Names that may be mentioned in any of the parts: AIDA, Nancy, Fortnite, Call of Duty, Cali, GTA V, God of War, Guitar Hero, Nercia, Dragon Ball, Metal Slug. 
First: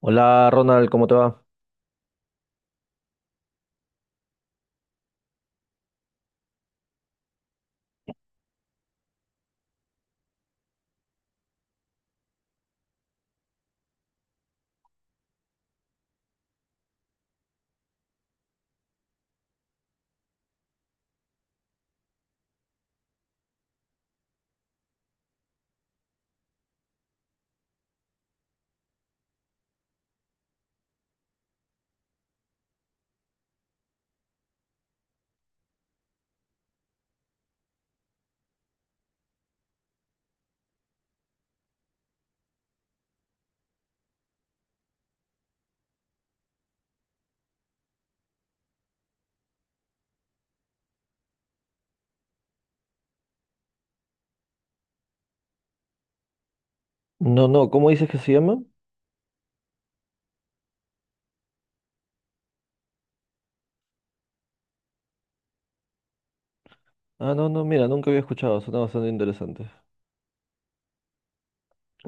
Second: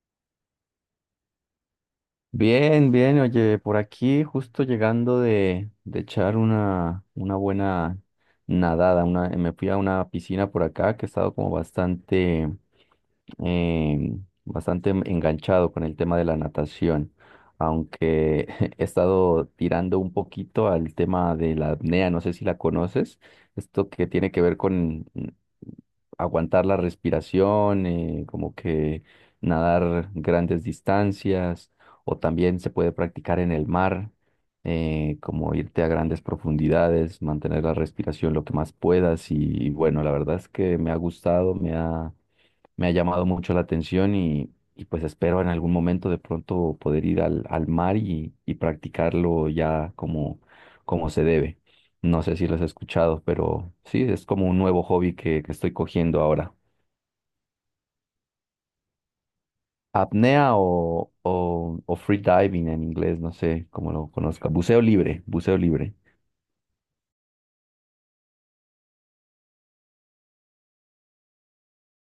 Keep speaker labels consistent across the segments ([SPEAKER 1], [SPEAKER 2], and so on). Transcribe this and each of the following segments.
[SPEAKER 1] Hola Ronald, ¿cómo te va?
[SPEAKER 2] Bien, bien, oye, por aquí justo llegando de echar una buena nadada, me fui a una piscina por acá que he estado como eh, bastante enganchado con el tema de la natación, aunque he estado tirando un poquito al tema de la apnea, no sé si la conoces, esto que tiene que ver con aguantar la respiración, como que nadar grandes distancias o también se puede practicar en el mar, como irte a grandes profundidades, mantener la respiración lo que más puedas y bueno, la verdad es que me ha gustado, me ha llamado mucho la atención pues espero en algún momento de pronto poder ir al mar y practicarlo ya como se debe. No sé si lo has escuchado, pero sí, es como un nuevo hobby que estoy cogiendo ahora.
[SPEAKER 1] No, no, ¿cómo dices que se llama?
[SPEAKER 2] Apnea o free diving en inglés, no sé cómo lo conozca. Buceo libre, buceo libre.
[SPEAKER 1] Ah, no, no, mira, nunca había escuchado. Suena bastante interesante.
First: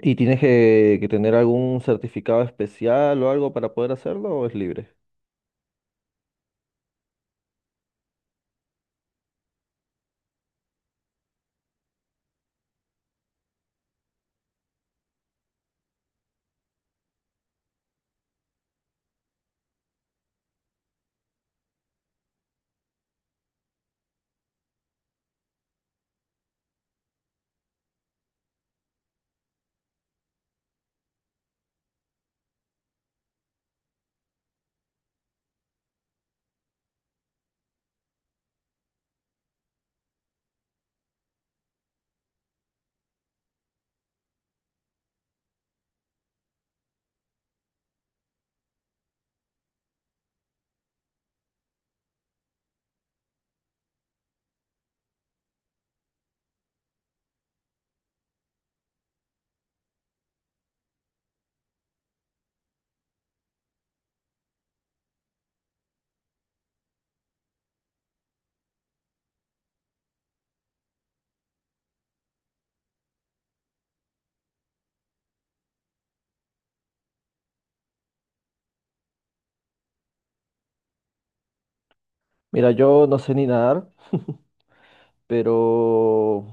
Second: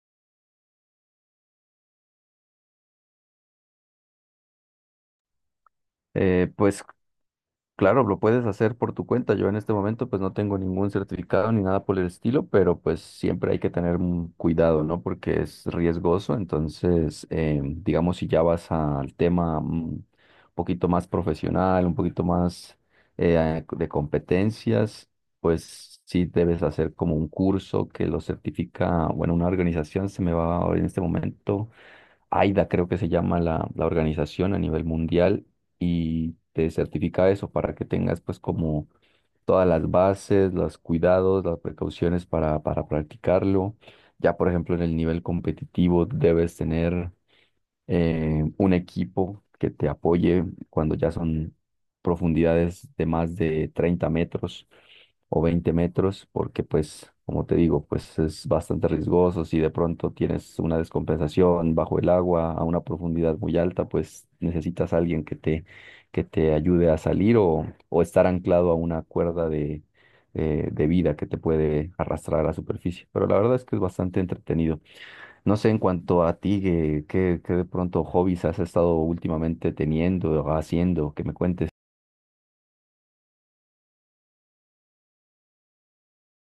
[SPEAKER 1] ¿Y tienes que tener algún certificado especial o algo para poder hacerlo o es libre?
[SPEAKER 2] Pues claro, lo puedes hacer por tu cuenta. Yo en este momento pues no tengo ningún certificado ni nada por el estilo, pero pues siempre hay que tener un cuidado, ¿no? Porque es riesgoso. Entonces, digamos, si ya vas al tema un poquito más profesional, un poquito más de competencias, pues sí debes hacer como un curso que lo certifica, bueno, una organización se me va ahora en este momento. AIDA creo que se llama la organización a nivel mundial y te certifica eso para que tengas pues como todas las bases, los cuidados, las precauciones para practicarlo. Ya por ejemplo en el nivel competitivo debes tener un equipo que te apoye cuando ya son profundidades de más de 30 metros o 20 metros, porque pues, como te digo, pues es bastante riesgoso. Si de pronto tienes una descompensación bajo el agua a una profundidad muy alta, pues necesitas a alguien que te ayude a salir o estar anclado a una cuerda de vida que te puede arrastrar a la superficie, pero la verdad es que es bastante entretenido. No sé, en cuanto a ti, ¿qué de pronto hobbies has estado últimamente teniendo o haciendo? Que me cuentes.
[SPEAKER 1] Mira, yo no sé ni nadar, pero,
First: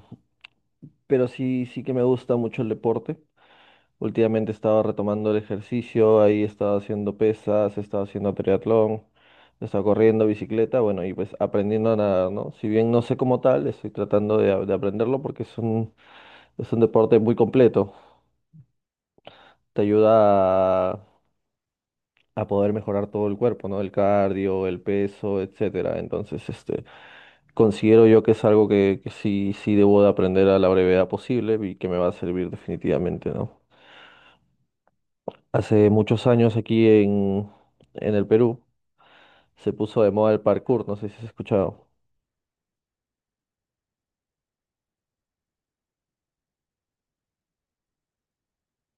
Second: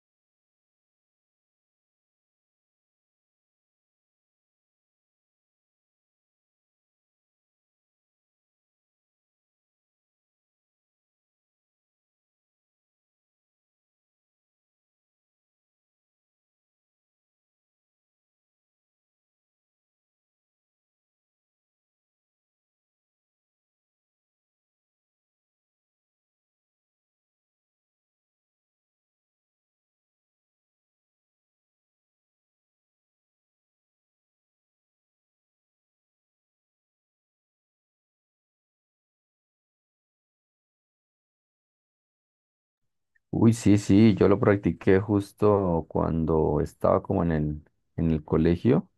[SPEAKER 1] pero sí, sí que me gusta mucho el deporte. Últimamente he estado retomando el ejercicio, ahí he estado haciendo pesas, he estado haciendo triatlón, he estado corriendo, bicicleta, bueno, y pues aprendiendo a nadar, ¿no? Si bien no sé cómo tal, estoy tratando de aprenderlo porque es un deporte muy completo. Te ayuda a, a poder mejorar todo el cuerpo, ¿no? El cardio, el peso, etcétera. Entonces, este, considero yo que es algo que sí, sí debo de aprender a la brevedad posible y que me va a servir definitivamente, ¿no? Hace muchos años en el Perú se puso de moda el parkour, no sé si has escuchado.
[SPEAKER 2] Uy, sí, sí, yo lo practiqué justo cuando estaba como en el colegio.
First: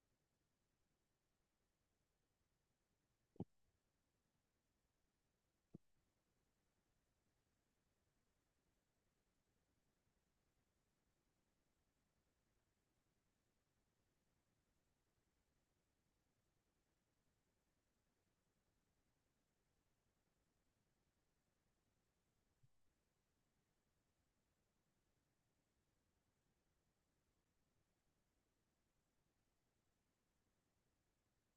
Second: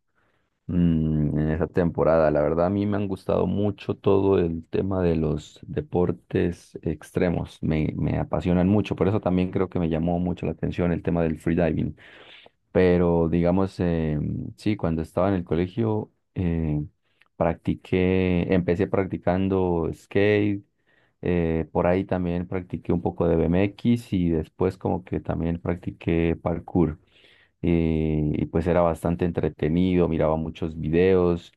[SPEAKER 2] En esa temporada. La verdad, a mí me han gustado mucho todo el tema de los deportes extremos. Me apasionan mucho. Por eso también creo que me llamó mucho la atención el tema del freediving. Pero digamos, sí, cuando estaba en el colegio, empecé practicando skate. Por ahí también practiqué un poco de BMX y después como que también practiqué parkour y pues era bastante entretenido, miraba muchos videos,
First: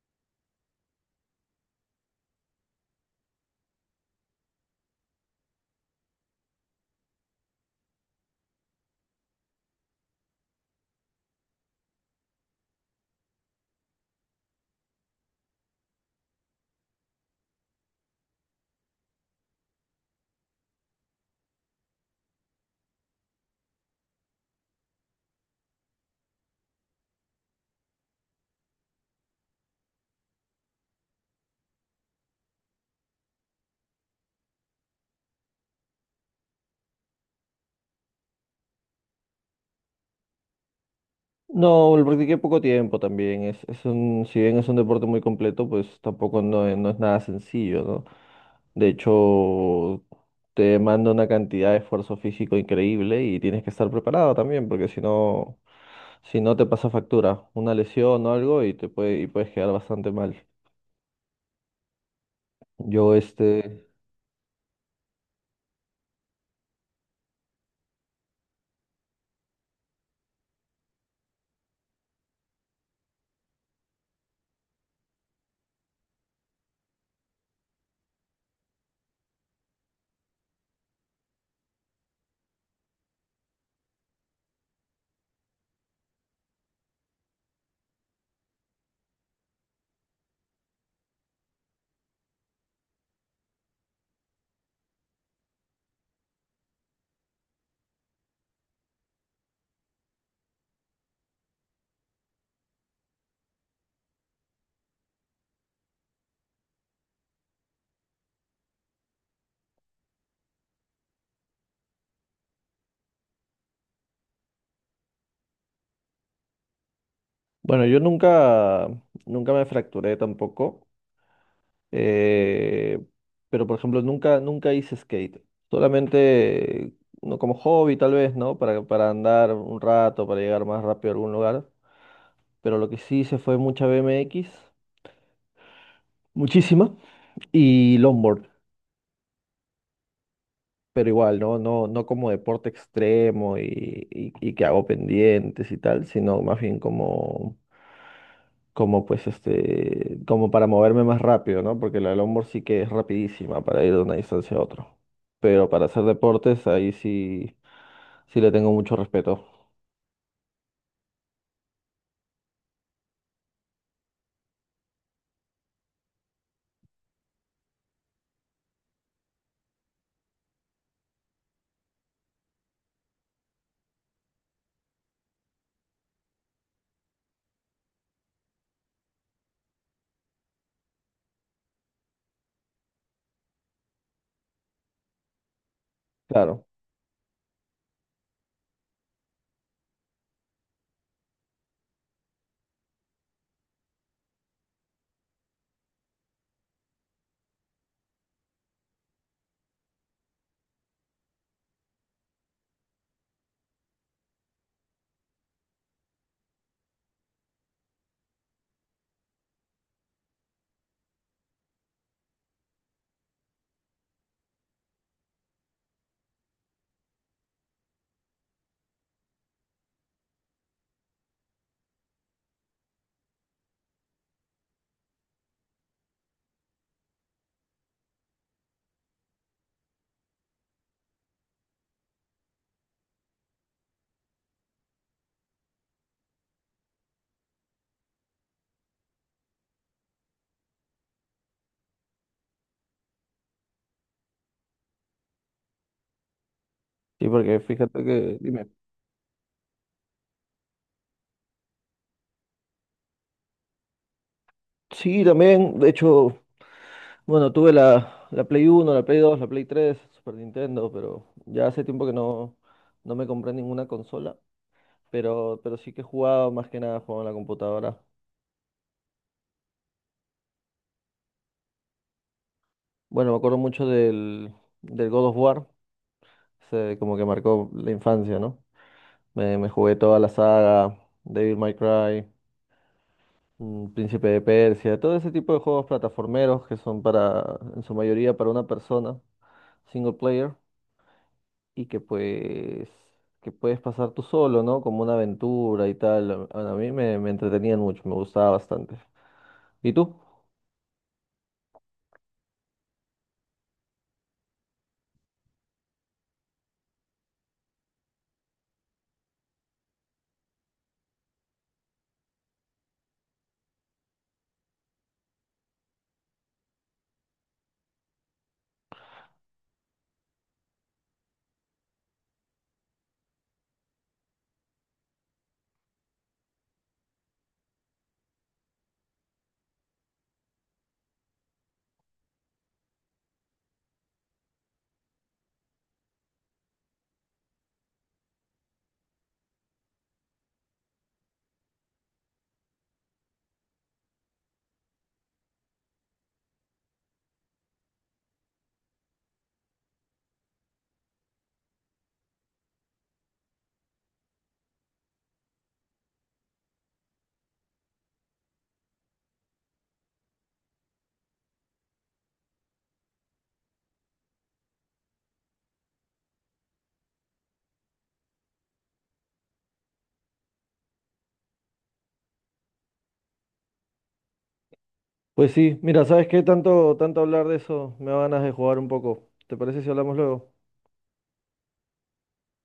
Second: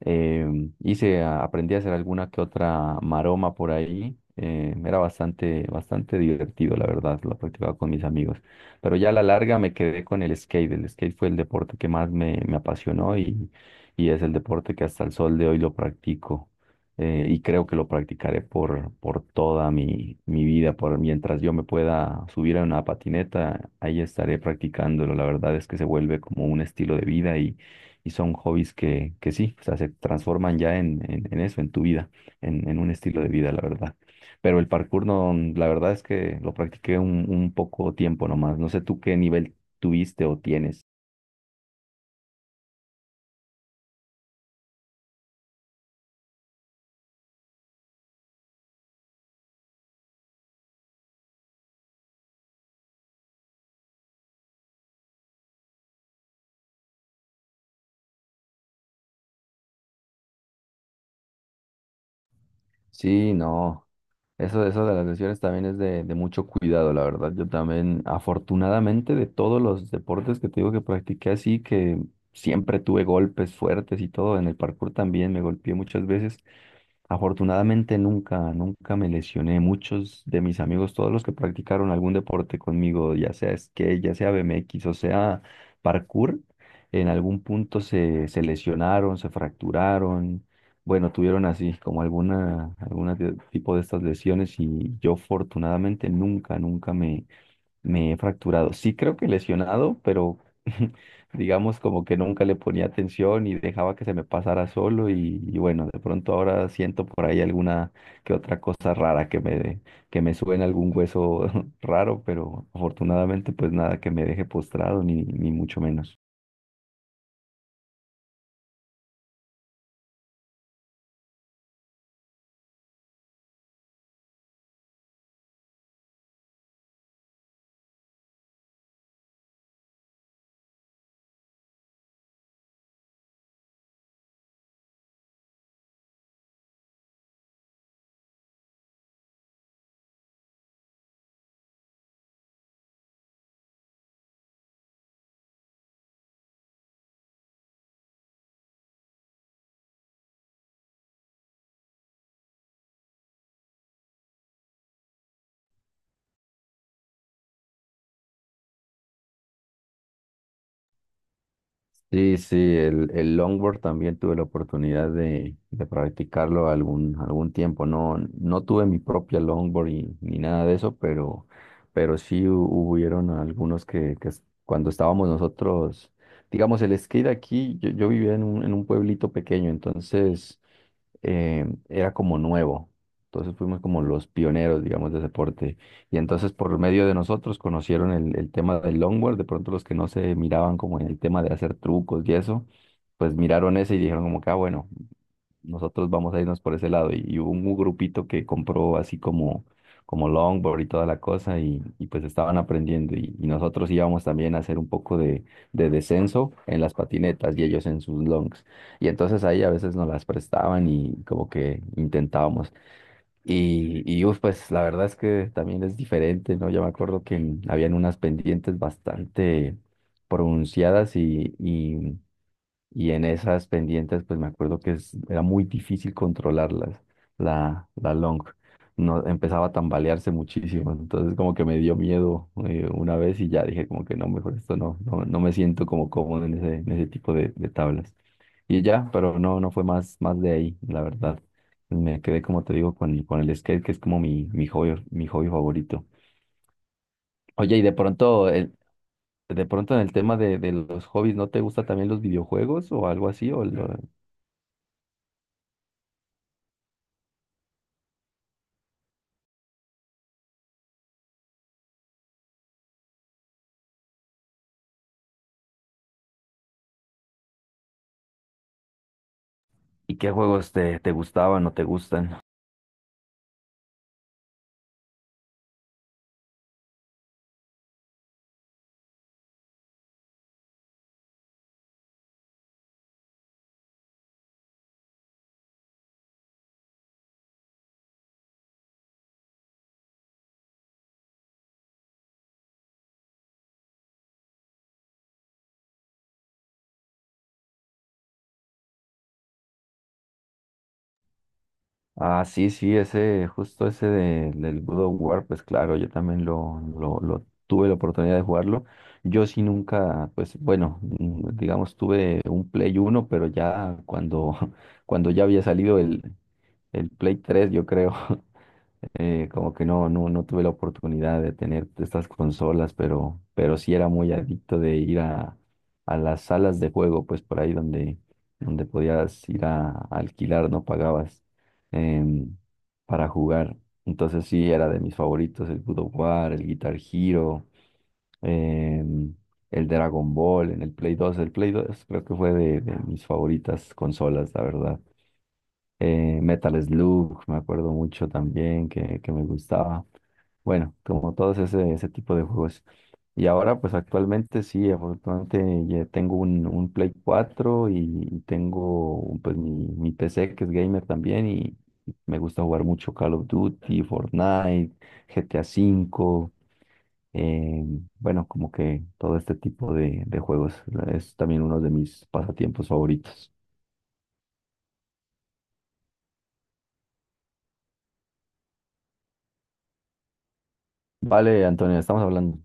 [SPEAKER 2] eh, aprendí a hacer alguna que otra maroma por ahí, era bastante, bastante divertido, la verdad, lo practicaba con mis amigos, pero ya a la larga me quedé con el skate fue el deporte que más me apasionó y es el deporte que hasta el sol de hoy lo practico y creo que lo practicaré por toda mi vida, por mientras yo me pueda subir a una patineta, ahí estaré practicándolo. La verdad es que se vuelve como un estilo de vida y son hobbies que sí, o sea, se transforman ya en eso, en tu vida, en un estilo de vida, la verdad. Pero el parkour no, la verdad es que lo practiqué un poco tiempo nomás. No sé tú qué nivel tuviste o tienes.
[SPEAKER 1] No, lo practiqué poco tiempo también. Es un, si bien es un deporte muy completo, pues tampoco no, no es nada sencillo, ¿no? De hecho, te demanda una cantidad de esfuerzo físico increíble y tienes que estar preparado también, porque si no te pasa factura, una lesión o algo y y puedes quedar bastante mal. Yo
[SPEAKER 2] Sí,
[SPEAKER 1] este,
[SPEAKER 2] no. Eso de las lesiones también es de mucho cuidado, la verdad. Yo también, afortunadamente, de todos los deportes que te digo que practiqué así, que siempre tuve golpes fuertes y todo, en el parkour también me golpeé muchas veces. Afortunadamente nunca, nunca me lesioné. Muchos de mis amigos, todos los que practicaron algún deporte conmigo, ya sea skate, ya sea BMX o sea parkour, en algún punto se lesionaron, se fracturaron. Bueno, tuvieron así como alguna tipo de estas lesiones y yo afortunadamente nunca, nunca me he fracturado. Sí creo que lesionado, pero digamos como que nunca le ponía atención y dejaba que se me pasara solo y bueno, de pronto ahora siento por ahí alguna que otra cosa rara que me suena algún hueso raro, pero afortunadamente pues nada que me deje postrado ni mucho menos.
[SPEAKER 1] bueno, yo nunca, nunca me fracturé tampoco. Eh, pero, por ejemplo, nunca hice skate. Solamente no como hobby, tal vez, ¿no? Para andar un rato, para llegar más rápido a algún lugar. Pero lo que sí hice fue mucha BMX, muchísima, y longboard. Pero igual, ¿no? No, no como deporte extremo y que hago pendientes y tal, sino más bien como como para moverme más rápido, ¿no? Porque la longboard sí que es rapidísima para ir de una distancia a otra. Pero para hacer deportes, ahí sí, sí le tengo mucho respeto.
[SPEAKER 2] Sí, sí, el longboard también tuve la oportunidad de practicarlo algún tiempo. No, no tuve mi propia longboard ni nada de eso, pero sí hubieron algunos que cuando estábamos nosotros, digamos, el skate aquí, yo vivía en un pueblito pequeño, entonces era como nuevo. Entonces fuimos como los pioneros, digamos, del deporte. Y entonces
[SPEAKER 1] Claro.
[SPEAKER 2] por medio de nosotros conocieron el tema del longboard. De pronto los que no se miraban como en el tema de hacer trucos y eso, pues miraron ese y dijeron como que, ah, bueno, nosotros vamos a irnos por ese lado. Y hubo un grupito que compró así como longboard y toda la cosa y pues estaban aprendiendo. Y nosotros íbamos también a hacer un poco de descenso en las patinetas y ellos en sus longs. Y entonces ahí a veces nos las prestaban y como que intentábamos. Y uf, pues la verdad es que también es diferente, ¿no? Yo me acuerdo que habían unas pendientes bastante pronunciadas y en esas pendientes, pues me acuerdo que era muy difícil controlarlas, la long. No, empezaba a tambalearse muchísimo, entonces como que me dio miedo una vez y ya dije como que no, mejor esto no, no, no me siento como cómodo en en ese tipo de tablas. Y ya, pero no, no fue más, más de ahí, la verdad. Me quedé, como te digo, con el skate, que es como mi hobby, mi hobby favorito.
[SPEAKER 1] Sí, porque
[SPEAKER 2] Oye, y de
[SPEAKER 1] fíjate que,
[SPEAKER 2] pronto,
[SPEAKER 1] dime.
[SPEAKER 2] de pronto en el tema de los hobbies, ¿no te gusta también los videojuegos o algo así?
[SPEAKER 1] Sí, también, de hecho, bueno, tuve la Play 1, la Play 2, la Play 3, Super Nintendo, pero ya hace tiempo que no me compré ninguna consola. Pero sí que he jugado, más que nada jugaba en la computadora.
[SPEAKER 2] ¿Y qué juegos te gustaban o te gustan?
[SPEAKER 1] Bueno, me acuerdo mucho del, del God of War. Se como que marcó la infancia, ¿no? Me jugué toda la saga, Devil May Cry, Príncipe de Persia, todo ese tipo de juegos plataformeros que son para, en su mayoría, para una persona, single player, y que puedes pasar tú solo, ¿no? Como una aventura y tal. Bueno, a mí me entretenían mucho, me gustaba bastante. ¿Y tú?
[SPEAKER 2] Ah, sí, sí, ese, justo ese del God of War, pues claro, yo también lo tuve la oportunidad de jugarlo. Yo sí nunca, pues bueno, digamos, tuve un Play 1 pero ya cuando, cuando ya había salido el Play 3 yo creo. Como que no, no, no tuve la oportunidad de tener estas consolas, pero sí era muy adicto de ir a las salas de juego, pues por ahí donde podías ir a alquilar, no pagabas em, para jugar. Entonces sí, era de mis favoritos, el God of War, el Guitar Hero, em, el Dragon Ball en el Play 2. El Play 2 creo que fue de mis favoritas consolas, la verdad. Metal Slug, me acuerdo mucho también que me gustaba. Bueno, como todos ese, ese tipo de juegos. Y ahora, pues actualmente sí, afortunadamente ya tengo un Play 4 y tengo pues mi PC que es gamer también y me gusta jugar mucho Call of Duty, Fortnite, GTA V, eh, bueno, como que todo este tipo de juegos es también uno de mis pasatiempos favoritos.
[SPEAKER 1] Pues sí, mira, ¿sabes qué? Tanto, tanto hablar de eso, me da ganas de jugar un poco. ¿Te parece si hablamos luego?
[SPEAKER 2] Vale, Antonio, estamos hablando.